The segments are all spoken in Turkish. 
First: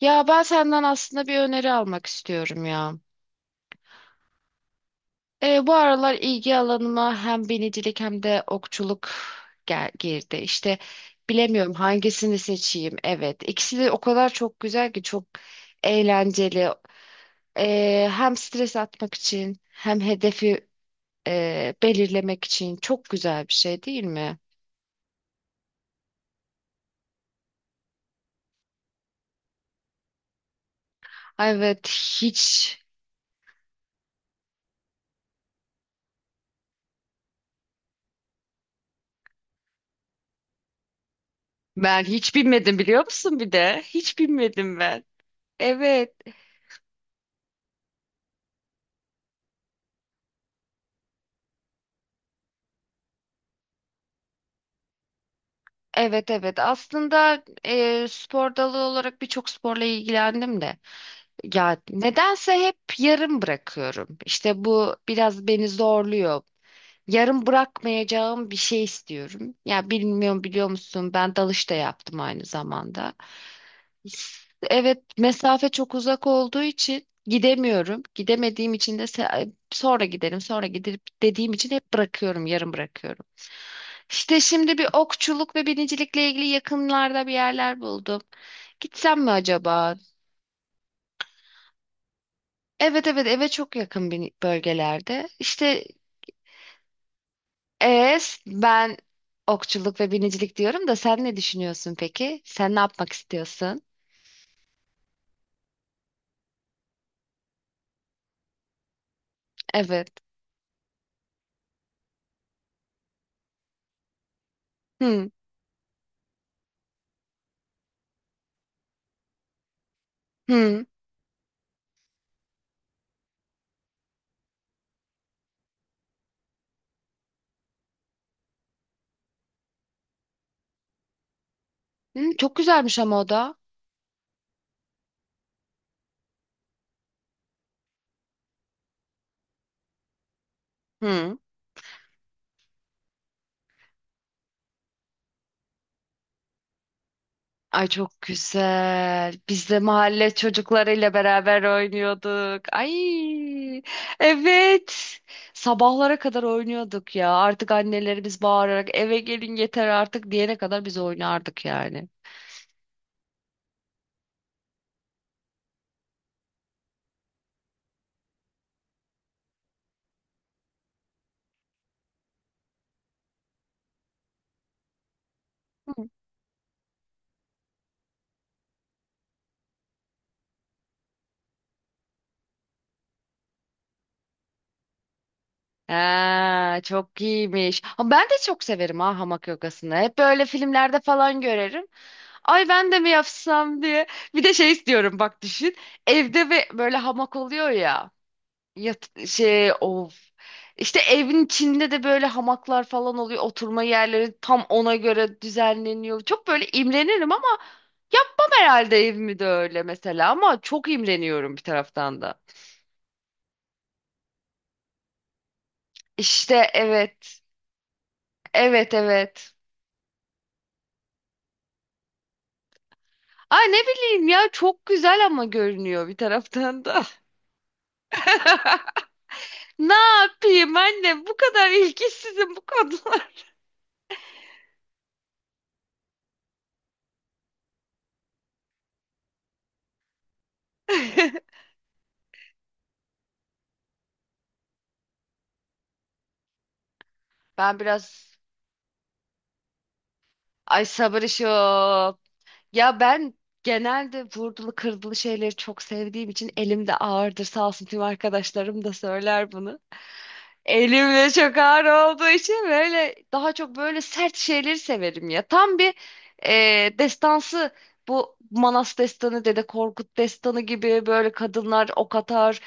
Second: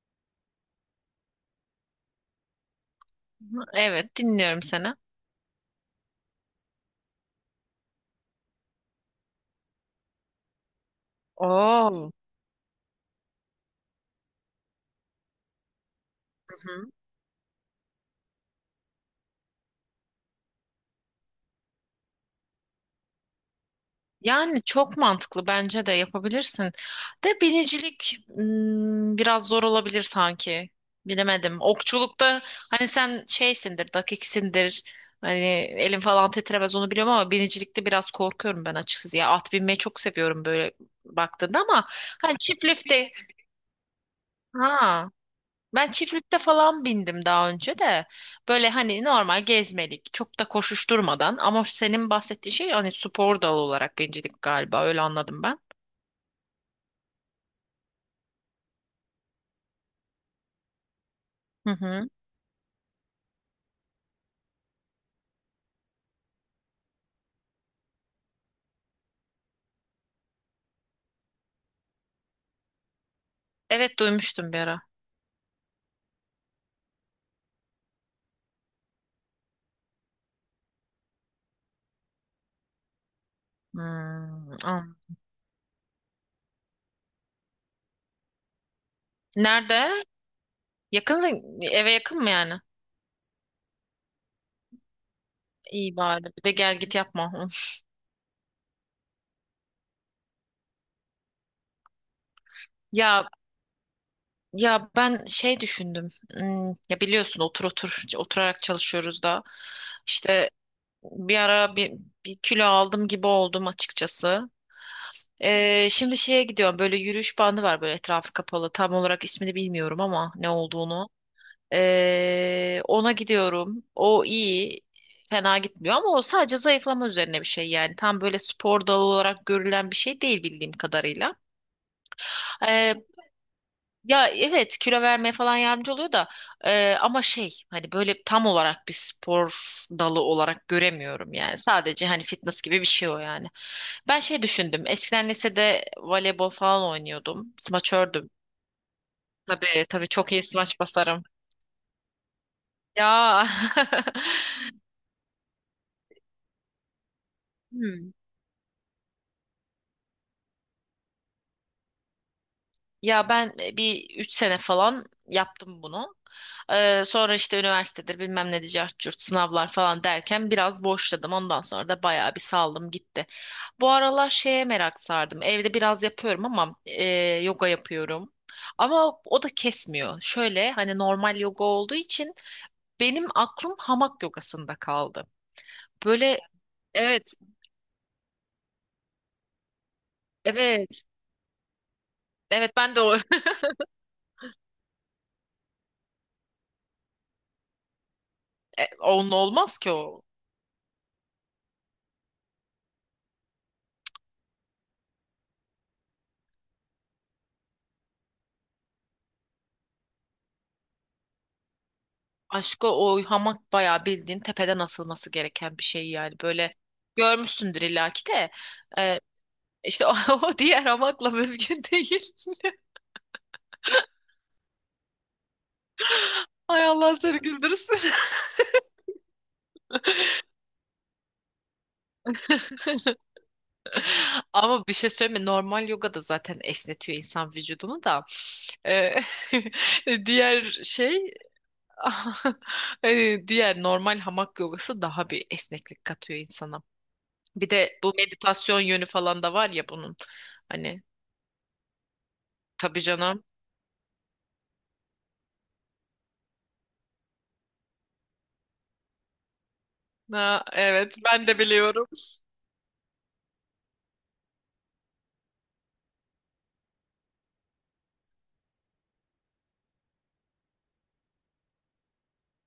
Ya ben senden aslında bir öneri almak istiyorum ya. Evet, dinliyorum seni. Bu aralar ilgi alanıma hem binicilik hem de okçuluk gel girdi. İşte bilemiyorum Oo. hangisini seçeyim. Evet, ikisi de o kadar çok güzel ki çok eğlenceli. Hı-hı. Hem stres atmak için hem hedefi belirlemek için çok güzel bir şey değil mi? Yani çok mantıklı bence de yapabilirsin. De binicilik biraz zor olabilir sanki. Ay, Bilemedim. evet, hiç Okçulukta hani sen şeysindir, dakiksindir. Hani elin falan titremez onu biliyorum ama binicilikte biraz korkuyorum ben açıkçası. Ya at binmeyi çok seviyorum böyle baktığında ama ben hiç hani bilmedim biliyor çiftlikte musun bir de? Hiç bilmedim ben. ha. Ben Evet. çiftlikte falan bindim daha önce de. Böyle hani normal gezmelik, çok da koşuşturmadan ama senin bahsettiğin şey hani spor dalı olarak bincilik galiba öyle anladım ben. Evet, evet, aslında spor dalı olarak birçok sporla ilgilendim de Hı ya hı. nedense hep yarım bırakıyorum. İşte bu biraz beni zorluyor. Yarım bırakmayacağım bir şey istiyorum. Ya bilmiyorum biliyor musun ben dalış da yaptım aynı zamanda. Evet, duymuştum bir ara. Evet, mesafe çok uzak olduğu için gidemiyorum. Gidemediğim için de sonra gidelim, sonra gidip dediğim için hep bırakıyorum, yarım bırakıyorum. İşte Hmm, şimdi bir an- okçuluk ve binicilikle ilgili yakınlarda bir yerler buldum. Gitsem mi acaba? Nerede? Yakın, eve yakın mı yani? Evet, evet, eve çok yakın bir bölgelerde. İşte İyi bari. Bir de gel git yapma. Hı. Ben okçuluk ve binicilik diyorum da sen ne düşünüyorsun peki? Sen ne yapmak Ya istiyorsun? ya ben şey düşündüm. Ya biliyorsun oturarak çalışıyoruz da. Evet. İşte bir ara bir kilo aldım gibi oldum açıkçası. Hı. Şimdi şeye gidiyorum, böyle yürüyüş bandı var böyle etrafı kapalı, tam olarak ismini bilmiyorum ama ne Hı. olduğunu. Ona gidiyorum, o iyi, fena gitmiyor ama o sadece zayıflama üzerine bir şey yani, tam böyle spor dalı olarak görülen bir şey değil bildiğim kadarıyla. Hı, çok güzelmiş ama o da. Ya evet, kilo vermeye falan yardımcı oluyor da ama şey, hani böyle tam olarak bir spor dalı olarak göremiyorum Hı. yani. Sadece hani fitness gibi bir şey o yani. Ben şey düşündüm. Eskiden lisede voleybol falan oynuyordum. Ay, çok Smaçördüm. güzel. Biz de Tabii tabii, çok mahalle iyi smaç çocuklarıyla basarım. beraber oynuyorduk. Ay, Ya. evet. Sabahlara kadar oynuyorduk ya. Artık Hmm. annelerimiz bağırarak eve gelin yeter artık diyene kadar biz oynardık yani. Ya ben bir 3 sene falan yaptım bunu. Sonra işte üniversitedir bilmem ne cart curt sınavlar falan derken biraz boşladım. Ondan sonra da bayağı bir saldım gitti. Bu aralar şeye merak sardım. Evde biraz Hı. yapıyorum ama yoga yapıyorum. Ama o da kesmiyor. Şöyle hani normal yoga olduğu için benim aklım hamak yogasında kaldı. Böyle Ha, çok evet, iyiymiş. Ama ben de çok severim ha hamak yogasını. Hep böyle filmlerde evet, falan görerim. Ay evet, ben ben de de mi o. yapsam diye. Bir de şey istiyorum bak düşün. Evde ve böyle hamak oluyor ya. Yat Onun şey olmaz ki o. of. İşte evin içinde de böyle hamaklar falan oluyor. Oturma yerleri tam ona göre düzenleniyor. Çok böyle imrenirim ama yapmam herhalde evimi de öyle mesela. Ama çok imreniyorum bir taraftan da. Aşko, o hamak bayağı bildiğin tepeden asılması gereken bir şey yani. İşte Böyle evet. görmüşsündür illaki de. Evet, Ee, evet. işte o, o diğer hamakla mümkün değil. Ay ne bileyim ya çok güzel ama görünüyor bir taraftan Ay da. Allah seni güldürsün. Ne yapayım anne bu kadar ilgisizim bu konular. Ama bir şey söyleyeyim mi? Normal yoga da zaten esnetiyor insan vücudunu da. Ee, diğer şey diğer normal hamak yogası daha bir esneklik katıyor insana. Bir Ben de bu biraz meditasyon yönü falan da var ya bunun. ay Hani sabır işi o. Ya tabii ben canım. genelde vurdulu kırdılı şeyleri çok sevdiğim için elimde ağırdır. Sağ olsun tüm arkadaşlarım da söyler bunu. Ha, evet Elimde ben çok de ağır biliyorum. olduğu için böyle daha çok böyle sert şeyleri severim ya. Tam bir destansı bu Manas destanı, Dede Korkut destanı gibi böyle kadınlar ok atar,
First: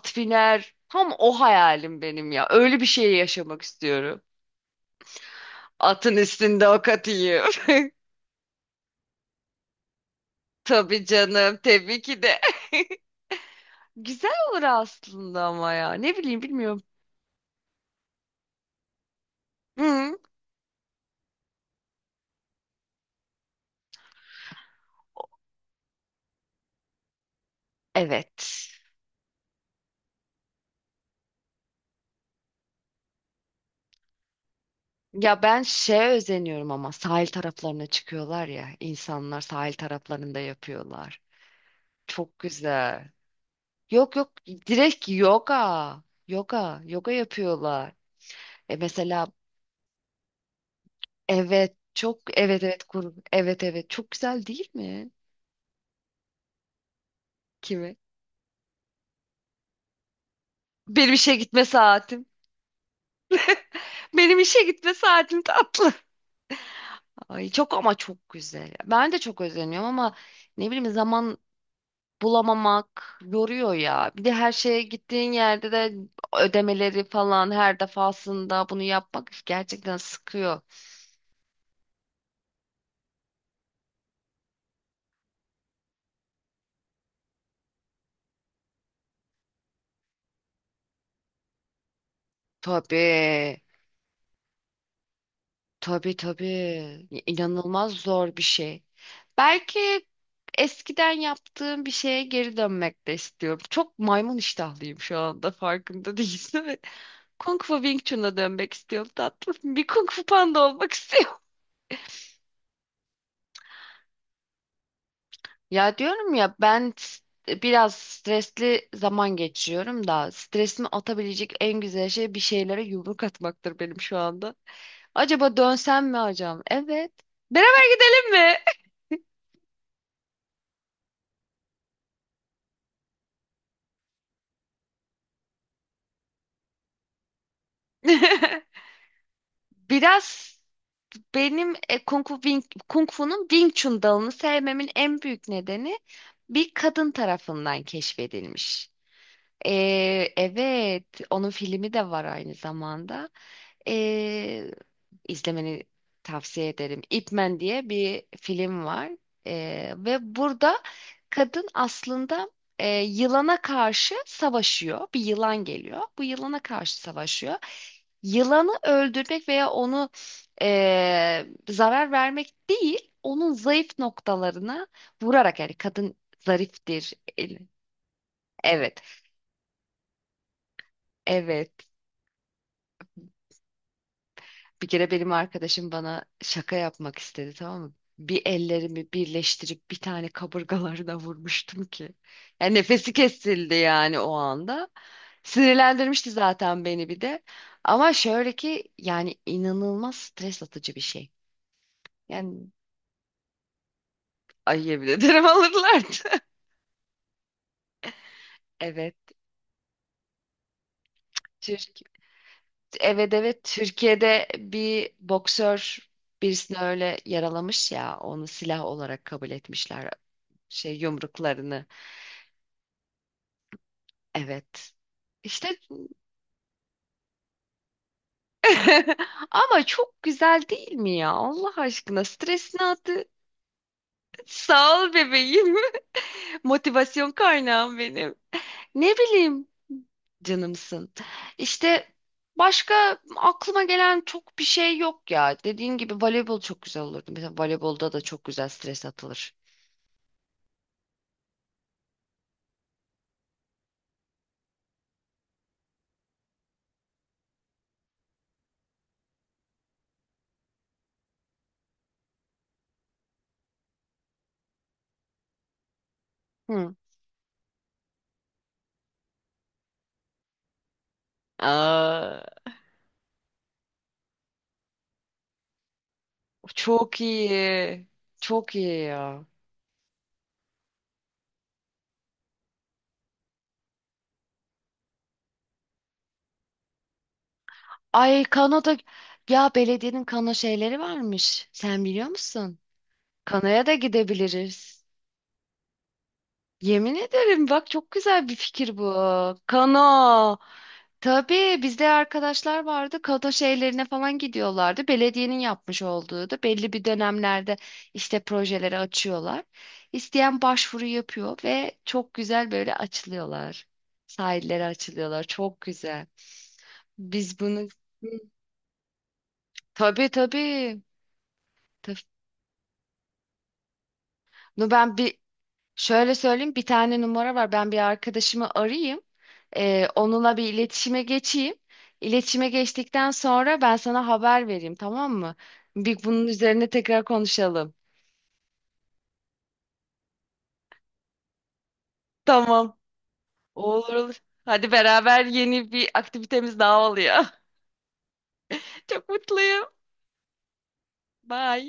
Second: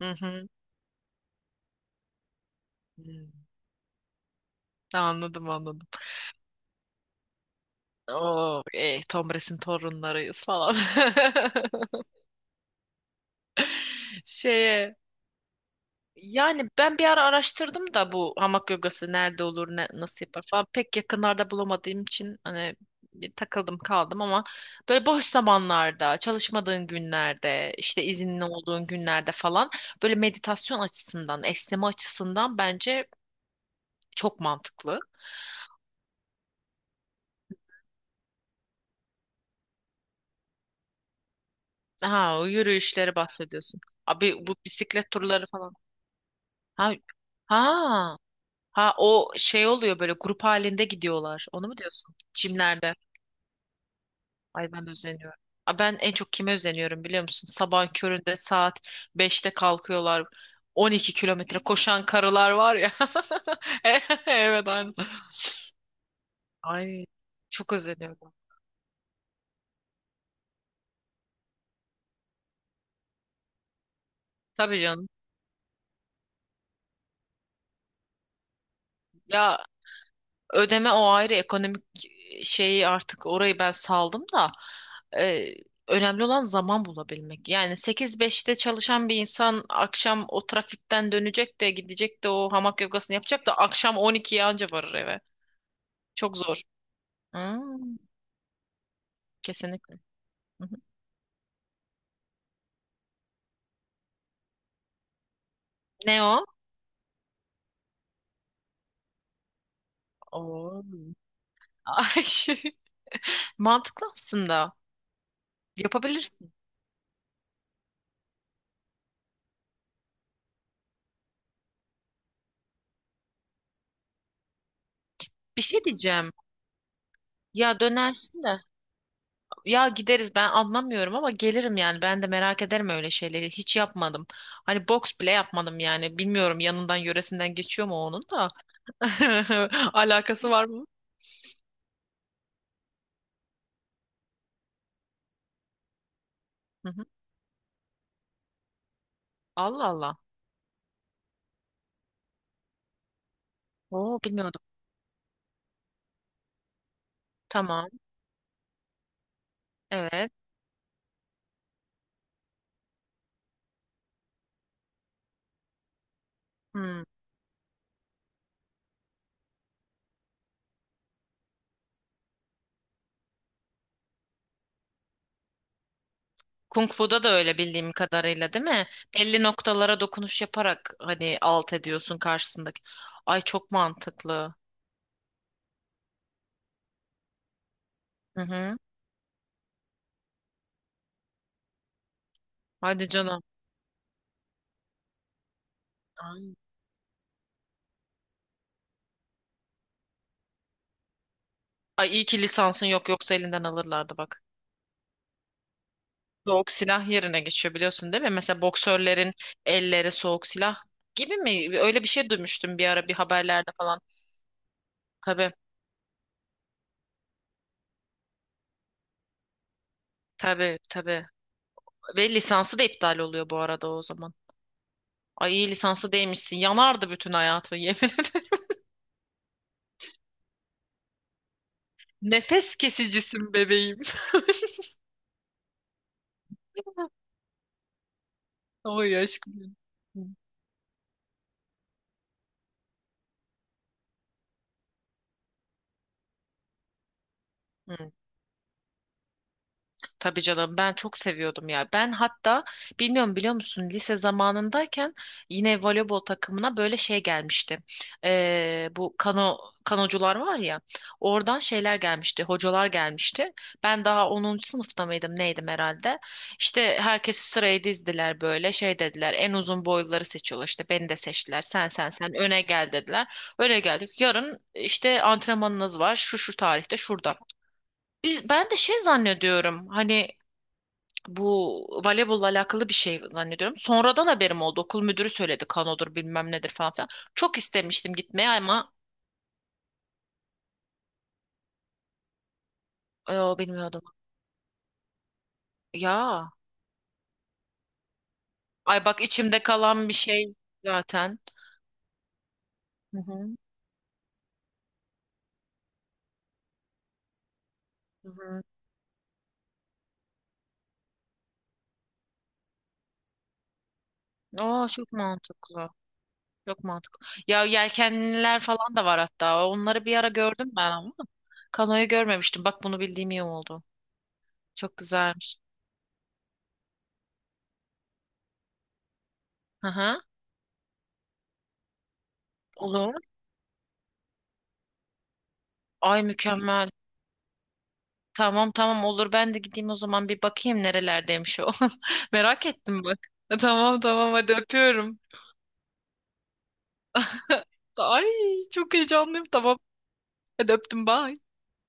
Hı hı. biner. Tam o hayalim benim ya. Öyle bir şey Hmm. yaşamak istiyorum. Anladım, anladım. Atın üstünde ok atayım. Oo, Tom Bras'in torunlarıyız falan. Tabii canım, tabii ki de. Güzel olur Şeye, aslında ama ya. Ne bileyim yani bilmiyorum. ben bir ara araştırdım da bu hamak yogası nerede olur, ne, Hı. nasıl yapar falan, pek yakınlarda bulamadığım için hani bir takıldım kaldım ama böyle boş zamanlarda, çalışmadığın günlerde, işte izinli Evet. olduğun günlerde falan böyle meditasyon açısından, esneme açısından bence çok mantıklı. Ya ben şeye özeniyorum ama sahil taraflarına çıkıyorlar ya. İnsanlar sahil taraflarında yapıyorlar. Çok Ha, o güzel. yürüyüşleri bahsediyorsun. Yok, yok, Abi bu direkt bisiklet turları falan. yoga. Yoga. Ha, Yoga yapıyorlar. ha, E ha, mesela o şey oluyor böyle grup halinde gidiyorlar. Onu evet mu diyorsun? çok evet evet Çimlerde. kur evet evet çok güzel değil Ay ben de mi? özeniyorum. Aa, ben en çok kime özeniyorum biliyor musun? Sabah Kimi? köründe saat 5'te kalkıyorlar. On Benim iki işe kilometre gitme koşan saatim. karılar var ya. Benim işe Evet, aynen. gitme saatim tatlı. Ay Ay çok çok ama çok özeniyorum. güzel. Ben de çok özeniyorum ama ne bileyim zaman bulamamak yoruyor ya. Bir de her Tabii şeye canım. gittiğin yerde de ödemeleri falan her defasında bunu yapmak Ya, gerçekten sıkıyor. ödeme o ayrı, ekonomik şeyi artık orayı ben saldım da e, önemli olan zaman bulabilmek. Yani sekiz beşte çalışan bir insan akşam o trafikten dönecek de gidecek de o hamak yogasını yapacak da Tabii. akşam 12'ye anca varır eve. Tabii, Çok zor. tabii. İnanılmaz Hmm, zor bir şey. Belki kesinlikle. Hı hı. eskiden yaptığım bir şeye geri dönmek de istiyorum. Çok maymun iştahlıyım şu anda farkında Ne o? değilsin. Kung Fu Wing Chun'a dönmek istiyorum tatlım. Bir Kung Fu Panda Oo. olmak istiyorum. Ay, mantıklı aslında. Ya diyorum Yapabilirsin. ya biraz stresli zaman geçiriyorum da stresimi atabilecek en güzel şey bir şeylere yumruk atmaktır benim şu anda. Acaba Bir şey dönsem mi diyeceğim. hocam? Evet. Ya Beraber gidelim dönersin mi? de. Ya gideriz, ben anlamıyorum ama gelirim yani, ben de merak ederim, öyle şeyleri hiç yapmadım. Hani boks bile yapmadım yani, bilmiyorum yanından yöresinden geçiyor mu, onun da alakası Biraz var mı? benim Kung Fu'nun Wing Chun dalını sevmemin en büyük nedeni bir Hı hı. kadın tarafından keşfedilmiş. Allah Allah. Evet, onun filmi de var aynı zamanda. Oo, bilmiyordum. E, izlemeni tavsiye ederim. Ip Man diye Tamam, bir film var. Ve evet. burada kadın aslında yılana karşı savaşıyor. Bir yılan geliyor. Bu yılana karşı Hmm. savaşıyor. Yılanı öldürmek veya onu zarar vermek değil, onun zayıf noktalarına vurarak yani kadın Kung zariftir. Fu'da da El- öyle bildiğim kadarıyla, değil mi? Evet, Belli noktalara dokunuş yaparak hani evet. alt ediyorsun karşısındaki. Ay çok mantıklı. Bir kere benim arkadaşım bana şaka yapmak istedi tamam mı? Hı Bir hı. ellerimi birleştirip bir tane kaburgalarına vurmuştum ki. Yani Hadi nefesi canım. kesildi yani o anda. Sinirlendirmişti Ay. zaten beni bir de. Ama şöyle ki yani inanılmaz stres atıcı bir şey. Ay iyi ki Yani lisansın yok, yoksa elinden alırlardı bak. ayıya bile derim alırlardı. Soğuk silah yerine geçiyor biliyorsun değil mi? Mesela Evet. boksörlerin elleri soğuk silah gibi mi? Türk, Öyle bir şey duymuştum bir ara bir evet, evet, haberlerde falan. Türkiye'de bir Tabii, boksör birisini öyle yaralamış ya onu silah olarak kabul etmişler tabii, şey tabii. yumruklarını. Ve lisansı da iptal oluyor bu arada o zaman. Evet. Ay İşte iyi lisansı değmişsin. Yanardı bütün hayatın, yemin ederim. ama çok güzel değil mi ya? Allah aşkına Nefes stresini attı. kesicisin bebeğim. Sağ ol bebeğim. Motivasyon kaynağım benim. Ne Oy bileyim aşkım. canımsın. İşte başka aklıma gelen çok bir şey yok ya. Dediğin gibi voleybol çok güzel olurdu. Mesela Hı. voleybolda da çok güzel stres atılır. Tabii canım, ben çok seviyordum ya. Ben hatta bilmiyorum biliyor musun, lise zamanındayken yine voleybol takımına böyle şey gelmişti. Bu kanocular var ya, oradan şeyler gelmişti, hocalar gelmişti. Ben daha 10. sınıfta mıydım neydim herhalde. Hı. İşte herkesi sıraya dizdiler, böyle şey dediler, en uzun boyluları seçiyorlar, işte beni de seçtiler, sen sen sen Aa, öne gel dediler. Öne geldik, yarın işte antrenmanınız var şu şu tarihte çok şurada. iyi. Ben Çok de şey iyi ya. zannediyorum hani bu voleybolla alakalı bir şey zannediyorum. Sonradan haberim oldu. Okul müdürü söyledi, kanodur bilmem nedir falan filan. Çok istemiştim Ay gitmeye ama kanoda ya belediyenin kano şeyleri varmış. Sen biliyor musun? e, Kanoya da bilmiyordum. gidebiliriz. Ya Yemin ederim bak çok güzel bir fikir bu. ay, bak içimde kalan bir şey Kano. zaten. Tabii bizde arkadaşlar Hı vardı. Kano hı. şeylerine falan gidiyorlardı. Belediyenin yapmış olduğu da belli bir dönemlerde Hı işte hı. projeleri açıyorlar. İsteyen başvuru yapıyor ve çok güzel böyle açılıyorlar. Sahillere Aa, çok açılıyorlar. Çok mantıklı. güzel. Çok mantıklı. Biz Ya bunu Hı. yelkenliler falan da var hatta. Onları bir Tabii, ara gördüm ben tabii. ama kanoyu görmemiştim. Bak bunu bildiğim iyi oldu. No Çok ben bir güzelmiş. şöyle söyleyeyim bir tane numara var. Ben bir arkadaşımı arayayım. Hı hı. Onunla bir iletişime geçeyim. İletişime Olur. geçtikten sonra ben sana haber vereyim tamam mı? Ay Bir bunun üzerine mükemmel. tekrar konuşalım. Tamam, tamam, olur, ben de gideyim o zaman, bir bakayım nerelerdeymiş o. Merak Tamam. ettim bak. Tamam, Olur, tamam, olur. hadi Hadi öpüyorum. beraber yeni bir aktivitemiz daha oluyor. Ay çok Çok heyecanlıyım, tamam. mutluyum. Hadi öptüm, bye. Bye.